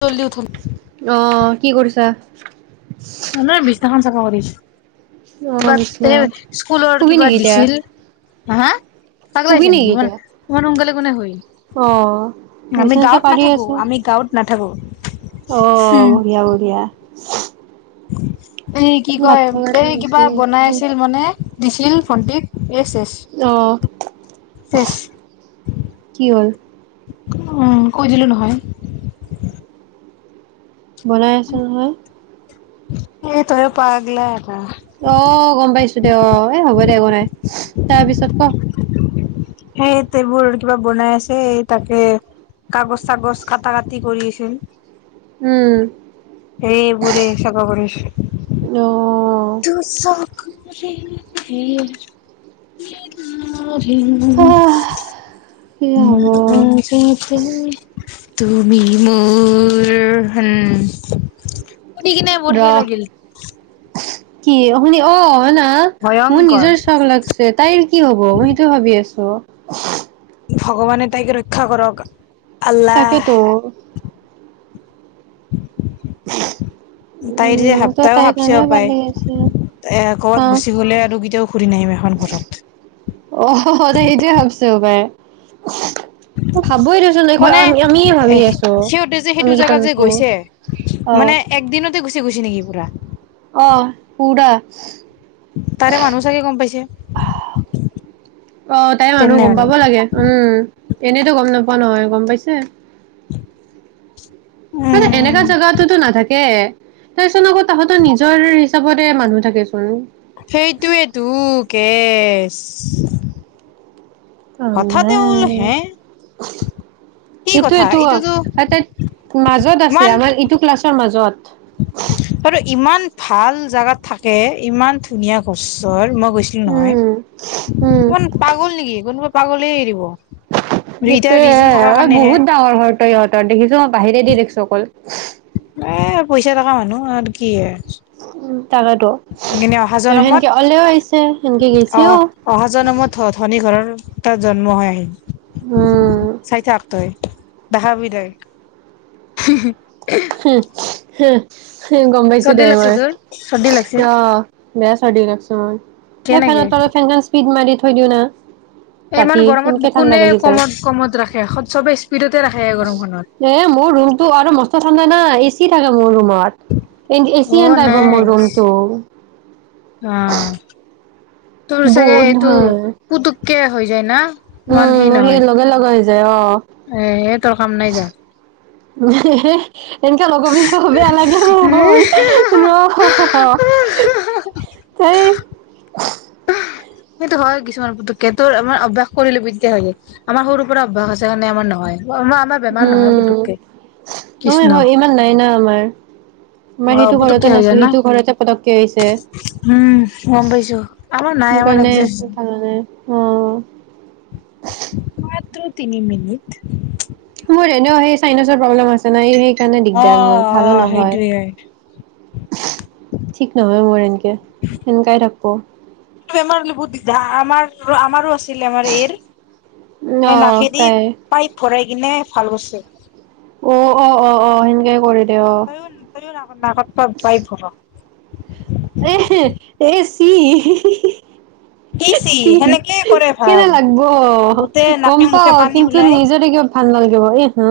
জল্দি উথুন অ, কি কৰিছা? এনেই বিছনাখন চাফা কৰি আছো। কিবা অ', এ বিচনাত স্কুলৰ শুবি কিবা নেকি এতিয়া? দিছিল। হা হা। পাগলা শুবি হৈছা নেকি? ইমান এতিয়া? ইমান সোনকালে কোনে শুৱে? অ', আমি বিচনা চিচনা গাঁৱত পাৰি নাথাকো, আছা? আমি গাঁৱত নাথাকো। অ, উম বঢ়িয়া বঢ়িয়া। এই কি ভাত কয়? খোৱাৰ এই টাইম কিবা হৈছে। বনাই আছিল মানে। দিছিল ভণ্টিক। এ চেছ। অ', চেছ। কি হ'ল? উম, কৈ দিলো নহয়। বনাই আছে নহয়। এ তইও পাগলা এটা। অ, গম পাইছো দে অ। এ হ'ব দে একো নাই। তাৰ পিছত ক? সেইট এইবোৰ কিবা বনাই আছে। এই তাকে কাগজ চাগজ কাটা কাটি কৰি আছিল। উম। সেইবোৰে চাফা কৰি আছো। অ। দুচকুৰে এৰ কি যে হ'ব [unintelligible] তুমি মোৰ হে। সুধি কিনে বৰ ৰ সেই লাগিল। কি শুনি অ অনা। মোৰ ভয়ংকৰ নিজৰ চখ লাগছি তাইৰ কি হ'ব? মই সেইটো ভাবি আছো? ভগৱানে তাইক ৰক্ষা কৰক। তাকে আল্লাহ ত'। উম তাইৰ যে মোকতো সাপ্তাহ তাইৰ ভাবচে কাৰণে ভাল সপায়। লাগিছে এ হা ক'বাত গুচি গ'লে আৰু কেতিয়াও ঘূৰি নাহিম এখন ঘৰত। [unintelligible] সদায় সেইটোৱে ভাবিছোঁ সপাই। মই ভাবই দিছ দেখো মানে আমি আমিয়ে এ ভাবি আছো, সিহঁতে যে আমি সেইটো কেইটা জেগাত যে নুঠো। গৈছে মানে অ। একদিনতে গুচি গৈছে নেকি পুৰা? অহ পুৰা তাৰে উহ মানুহ চাগে গম পাইছে আহ। অ তাইৰ তেনে মানুহ গম আৰু পাব লাগে, উম এনেতো গম নাপোৱা নহয় গম পাইছে। মানে এনেকা উম জাগাতোতো নাথাকে। তাৰচোন আকৌ তহঁতৰ নিজৰ হিচাপতে মানুহ থাকেচোন। সেইটোৱেটো কেচ। কাম কথাতে ওল হে কি সেইটো কথা এটো অ, এইটোতো আটাইত মাজত আছে ইমান আমাৰ ইটো ক্লাছৰ মাজত। আৰু ইমান ভাল জাগাত থাকে, ইমান ধুনীয়া গছৰ মই গৈছ তি নহয়, উম উম কোন পাগল নেকি কোনোবা পাগলে এৰি দিব? সেইটোয়ে বহুত ডাঙৰ ঘৰটো ইহঁতৰ দেখিছো বাহিৰেদি দেখিছো অকল। এ পইচা থকা মানুহ আৰু কি এ। উম তাকেটো। আৰু জনমত সেনকে ওলেও আহিছে সেনকে গেছেও। ধ ধনী ঘৰৰ তাত জন্ম হৈ উম আহিম, চাই থাক। তই, দেখা পাবি দেই হুহু, উহ। হুম হু হু গম পাইছো চৰ্দি দে লাগছে মই, তোৰ চৰ্দি লাগছে অ। বেয়া চৰ্দি লাগছে মোৰ, এই ফেনৰ কেনেকে তলত ফেনখন স্পীড মাৰি থৈ দিওঁ না। এই ইমান ৰাতি ব সেনকে গৰমত ঠাণ্ডা কোনে লাগি যায়। কমত কমত ৰাখে খ চবে স্পীডতে ৰাখে গৰমখনত। এ মোৰ ৰুমটো আৰু মস্ত ঠাণ্ডা না এচি থাকে মোৰ ৰুমত। এন অ এচিয়ান টাইপৰ নাই মোৰ ৰুমটো। অ, তোৰ চাগে বহুত এইটো ভাল। পুতুককে হৈ যায় না? ইমান উম সেই মোৰ নহয়, লগে লগা হৈ যায় অ। এ তৰ কাম নাই যা। উম হেহে, এনকে নকবিচোন বেয়া লাগে মোৰ [unintelligible] ৰহ হ হ হ। তেই। সেইটো হয় কিছুমান পুতুককে তোৰ আমাৰ অভ্যাস কৰিলে বেছি হয়গে। আমাৰ সৰুৰ পৰা অভ্যাস আছে কাৰণে আমাৰ নহয়, ব আমা আমাৰ বেমাৰ নহয় উম, পুতুককে কৃষ্ণ মোৰ হয় ইমান নাই না আমাৰ। আমাৰ অ সেইটো পুতুককে ঘৰতো হৈ যায় নাছিলে না ইটো ঘৰতে পতককে হৈছে। উম গম পাইছো আমাৰ নাই আমাৰ সেইকাৰণে একজাষ্ট আৰু ভাল নালাগে, অ। মাত্ৰ তিনি মিনিট। মোৰ এনেও সেই চাইনাচৰ প্ৰব্লেম আছে না এই সেইকাৰণে অ দিগদাৰ মোৰ অ ভালো নহয়। সেইটোয়ে ঠিক নহয় মোৰ এনেকে, সেনেকাই থাকো। টো বেমাৰ হলে বহুত দিগদাৰ আ আমাৰ আমাৰো আছ তিলে আমাৰ এইৰ অ এ নাকেদি তাই পাইপ ভৰাই কিনে ভাল কৰিছে। অ, অ, অ, অ, সেনেকে কৰিলে অ। [unintelligible] [unintelligible] এ কৰে ভ কেনে লাগব গম মুখে পাও পানী কিন্তু ওলাই নিজৰে কিবা ভাল নালাগিব এই হু।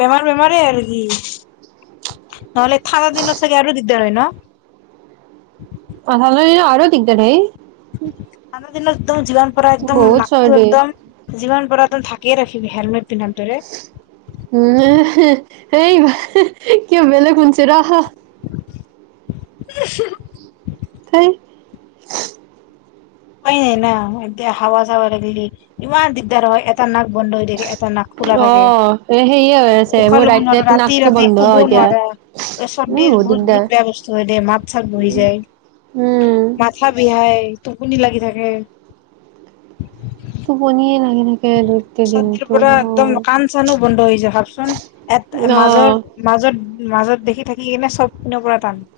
বেমাৰ বেমাৰেই আৰু কি নহলে ঠাণ্ডা দিনত চাগে আৰু দিগদাৰ হয় ন? অ হ'লেই আৰু দিগদাৰেই। ঠাণ্ডা দিনত একদম যিমান পাৰা একদম বহুত নাকটো চৰ্দি একদম যিমান পাৰা ধাকিয়ে ৰাখিবি হেলমেট পিন্ধাৰটোৰে। কিবা বেলেগ শুনিছে ৰ। [unintelligible] হেই। উপাই নাই না, এতিয়া হাৱা চাৱাৰ লাগিলি ইমান দিগদাৰ হয়। এটা নাক বন্ধ হৈ থাকে এটা নাক খোলা অ থাকে। এ সেয়ে হৈ আছে উশাহ মোৰ ল'ব ৰাইট নোৱাৰো লেফ ৰা ৰাতি নাকটো ৰাতি বন্ধ শুব এতিয়া নোৱাৰা, উম চদিৰ বহুত দিগদাৰ বেয়া বস্তু হয় দেই মাত চাত বহি যায়। উমঁ। মাথা বিষাই, টোপনি লাগি থাকে। টোপনিয়ে লাগি থাকে। গোটেই চৰ্দিৰ দিনটো পৰা একদম কাণ চানো বন্ধ হৈ যায় ভাবচোন। এট অ মাজৰ মাজত-মাজত দেখি থাকি কিনে চবপিনৰ পৰা টান।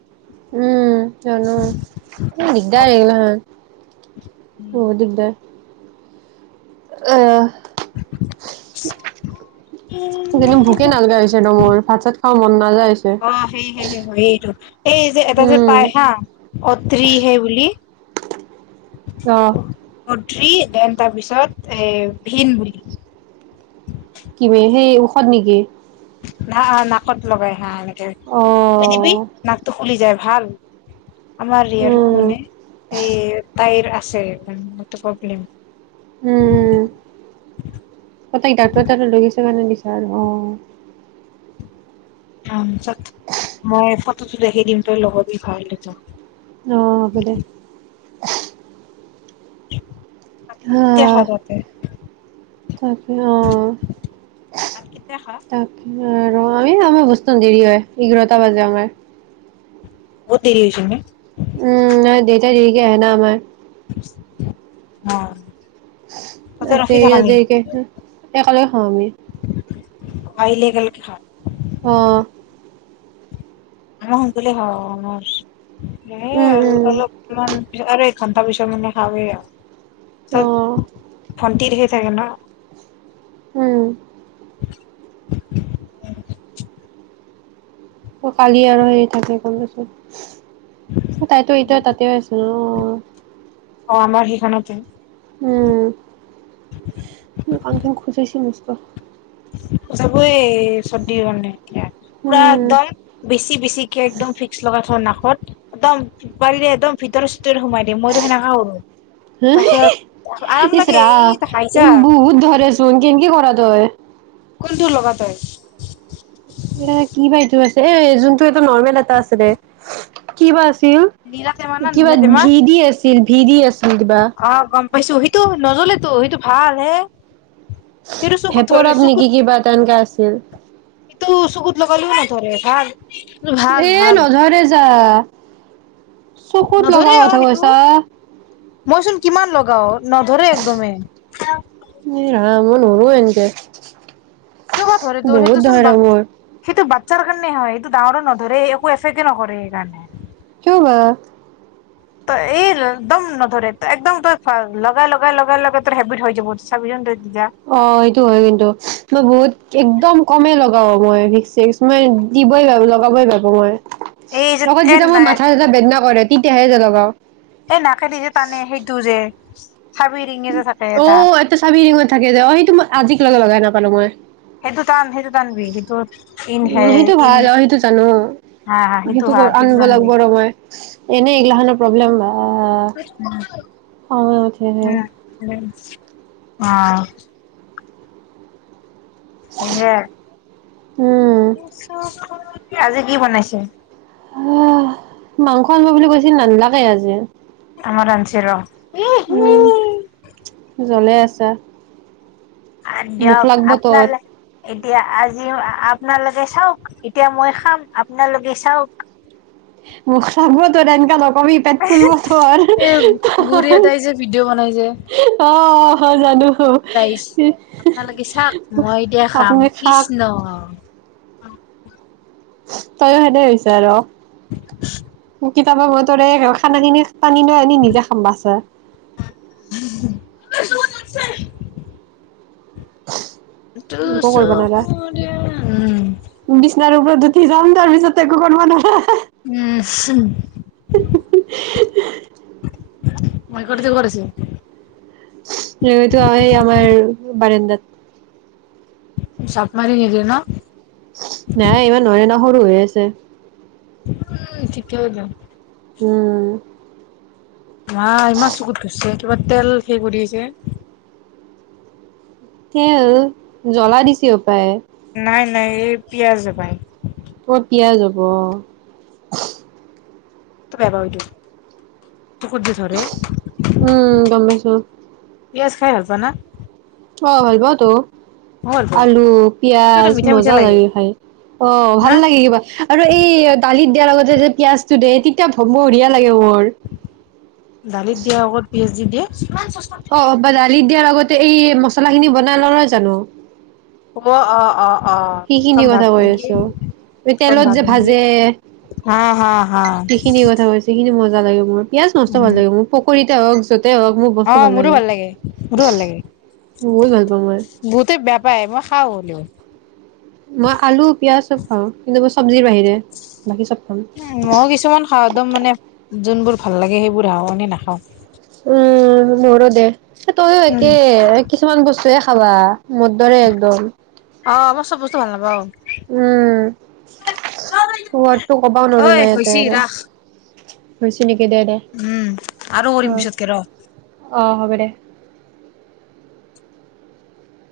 উমঁ' জানোঁ দিগদাৰ [unintelligible] বহুত দিগদাৰ। এহ। এইকেইদিন ভোকে নালগা হৈছে মোৰ ভাত চাত খাব মন নাযায় হৈছে। অঁ' সেই সেই সেইটো। এই যে এটা যে উম পাই হা' অতি হে বুলি। অহ অটি তাৰপিছত এ ভিন বুলি। কিবি সেই ঔষধ নেকি? না-নাকত লগাই হা এনেকে। অঁ। দিবি নাকটো খুলি যায় ভাল। আমাৰ ই ৰিয়াৰো উম মানে এই তাইৰ আছে মানে প্ৰব্লেম। উমঁ' তাইক ডাক্তৰ তাত লৈ গৈছা [unintelligible] অঁ'। তাপিছত মই ফটোটো দেখি দিম তই লগাবি ভাল হৈ যাব। অঁ' হ'ব দে। [unintelligible] [unintelligible] তাক- আৰু ৰ ভাত আমি কেতিয়া খা? আমাৰ বস্তম দেৰি হয়, এঘাৰটা বাজে আমাৰ। বহুত দেৰি হৈছে নে। উমঁ' নাই দেউতাই দেৰিকে আহে না আমাৰ। অঁ। তাতে দেৰিকে আহেনে একেলগে খাওঁ আমি। আহিলে একে লগে খাওঁ। অঁ। আমাৰ শুনকালে হয় আৰু উম আমাৰ [unintelligible] উম অলপ মান আৰে একঘন্তা পিছত মানে খাওৱে অ আৰু। ভণ্টি হেৰি থাকে না। উম। ত' কালি আৰু হেৰি থাকে ক'বচোন, তাইতো এতিয়াও তাতে আছে ন'। অঁ' আমাৰ সেইখনতে। উমঁ' মোৰ কানখন খজুৱাইছে মষ্ট। খজাবই এই চৰ্দি হ'লে। পুৰা উম একদম বেছি বেছিকে একদম ভিক্স লগাই থ নাকত একদম বাৰীৰে একদম ভিতৰ চিতৰ সোমাই মইতো সেনেকা কৰো তাৰ পিছত আৰাম লাগে এই হাঁহিছা [unintelligible] ধৰে [unintelligible] কেনকে কৰা তয় কোনটো লগা তই এ কি বা এইটো আছে এ যোনটো এটা নৰ্মেল এটা আছিলে কি বা আছিল নীলা টেমা না কিবা নীলা টেমা ভি দি আছিল ভি দি আছিল কিবা অ গম পাইছো সেইটো নজ্বলেতো সেইটো ভাল হে সেইটো চকুত ভেপৰৱ ধৰি নেকি কিবা এটা এনেকা আছিল এইটো চকুত লগা লিও নধৰে ভাল ভাল এ ভাল নধৰে যা চকুত লগা নধৰে অ কথা সেইটো কৈছা মইচোন কিমান লগাও নধৰে একদমে এই ৰাম মই নৰো এনকে কিয় বা ধৰে তোৰ বহুত সেইটোচোন বা ধৰে মোৰ সেইটো বাচ্ছাৰ কাৰণে হয় এইটো ডাঙৰ নধৰে একো এফেক্টে নকৰে সেইকাৰণে কিয় বা [inaudible] ত এ একদম নধৰে একদম তই লগাই লগাই লগাই লগাই তোৰ হেবিট হৈ যাব চাবিচোন তই [unintelligible] অ সেইটো হয় কিন্তু মই বহুত একদম কমেই ল- [unintelligible] [unintelligible] এই যে এ নাই বেদনা কৰে তেতিয়াহে যে লগাও এই নাকেদি যে টানে সেইটো যে চাবি ৰিঙি যে থাকে এটা চাবি ৰিঙত থাকে যে অ সেইটো মই আজিক লকে লগাই নাপালোঁ মই সেইটো টান সেইটো টানবি সেইটো ইন উম হে সেইটো ইন ভাল আৰু সেইটো জানো হা হা সেইটো হা আনিব টানবি লাগিব ৰ মই এনেই এই গ্লা হতৰ প্ৰব্লেম [unintelligible] খঙে উ উঠেহে অ [unintelligible] উম আজি কি বনাইছে অ মাংস আনিব বুলি কৈছিল নানি লাগে আজি আমাৰ আনছি ৰ' উম জ্বলে আছা আৰু মুখ দিয়ক লাগব আপোনা তোৰ [unintelligible] এতিয়া আজি আপোনালোকে চাওঁক এতিয়া মই খাম আপনালোকে চাওঁক [unintelligible] এনেকা নকবি পেট ফুলব তৰ এ বুঢ়ী এটাই যে ভিডিঅ' বনাই যে অ হয় জানো [unintelligible] আপুনি খাক তইয়ো সেনে হৈছে আৰু [unintelligible] কেতিয়াবা মই তৰে খানা খিনি টানি লৈ আনি নিজে খাম [unintelligible] [unintelligible] [inaudible] একো কৰিব নোৱাৰা দুচককোৰে উম বিচনাৰ ওপৰত উঠি যাম তাৰ পিছত একো কৰিব নোৱাৰা উম, উম। [inaudible] [unintelligible] ক'ত আছে? [unintelligible] আমাৰ বাৰন্দাত। চাপ মাৰি নিদিয়ে ন'। নাই ইমান নোৱাৰে ন' সৰু হৈ আছে। উম, ঠিকে হ'লে। উম। মা ইমান চকুত ধৰছে কিবা তেল সে কৰি আছে। তেল, জ্বলা দিছি হপাই। নাই, নাই, এই পিয়াঁজ হপায়। ক'ত পিয়াঁজ হ'ব। টো বহুত বেয়া পাওঁ এইটো চকুত যে ধৰে। উম, গম পাইছোঁ। পিয়াঁজ খাই ভাল পা না? অ', ভালপাওঁ তো। মইও ভাল পাওঁ আলু, কিবা এটা পিয়াঁজ মিঠা মিঠা মজা লাগে খাই অ', না ভাল লাগে কিবা। আৰু এই দালিত দিয়াৰ লগতে যে পিয়াঁজটো দিয়ে তেতিয়া বঢ়িয়া লাগে মোৰ। দালিত দিয়া আগত পিয়াঁজ দি দিয়ে। অ', বা দালিত দিয়াৰ আগতে এই মছলাখিনি বনাই ল নহয় জানো। অ', অ', অ', অ', সেইখিনি সম্ভাত কথা কৈ নেকি? আছো। এই তেলত সম্ভাদ যে নেকি ভাজে হা, হা, হা। গোটেইখিনি মজা লাগে মোৰ পিয়াঁজ মষ্ট ভাল উম লাগে মোৰ পকৰীতে হওঁক য'তে হওঁক মোক অ', মোৰো ভাল লাগে, মোৰো ভাল লাগে। বহুত ভাল পাওঁ মই। বহুতে বেয়া পায় মই খাওঁ হ'লেও। মই আলু, পিয়াঁজ চব খাওঁ কিন্তু মই চব্জিৰ বাহিৰে। বাকী চব খাওঁ। উম, ময়ো কিছুমান খাওঁ একদম মানে যোনবোৰ ভাল লাগে সেইবোৰ খাওঁ মানে নাখাওঁ। উম, মোৰো দে তয়ো উম একে কিছুমান বস্তুৱেই খাৱা। মোৰ দৰে একদম। অ', মই চব বস্তু ভাল নাপাওঁ। উম, সোৱাদটো কবাও ঐ নোৱাৰো না হৈছি ইয়াতে আৰু। ৰাস হৈছে নেকি দে দে। উম, আৰু অ কৰিম পিছতকে ৰ'। অ', হ'ব দে।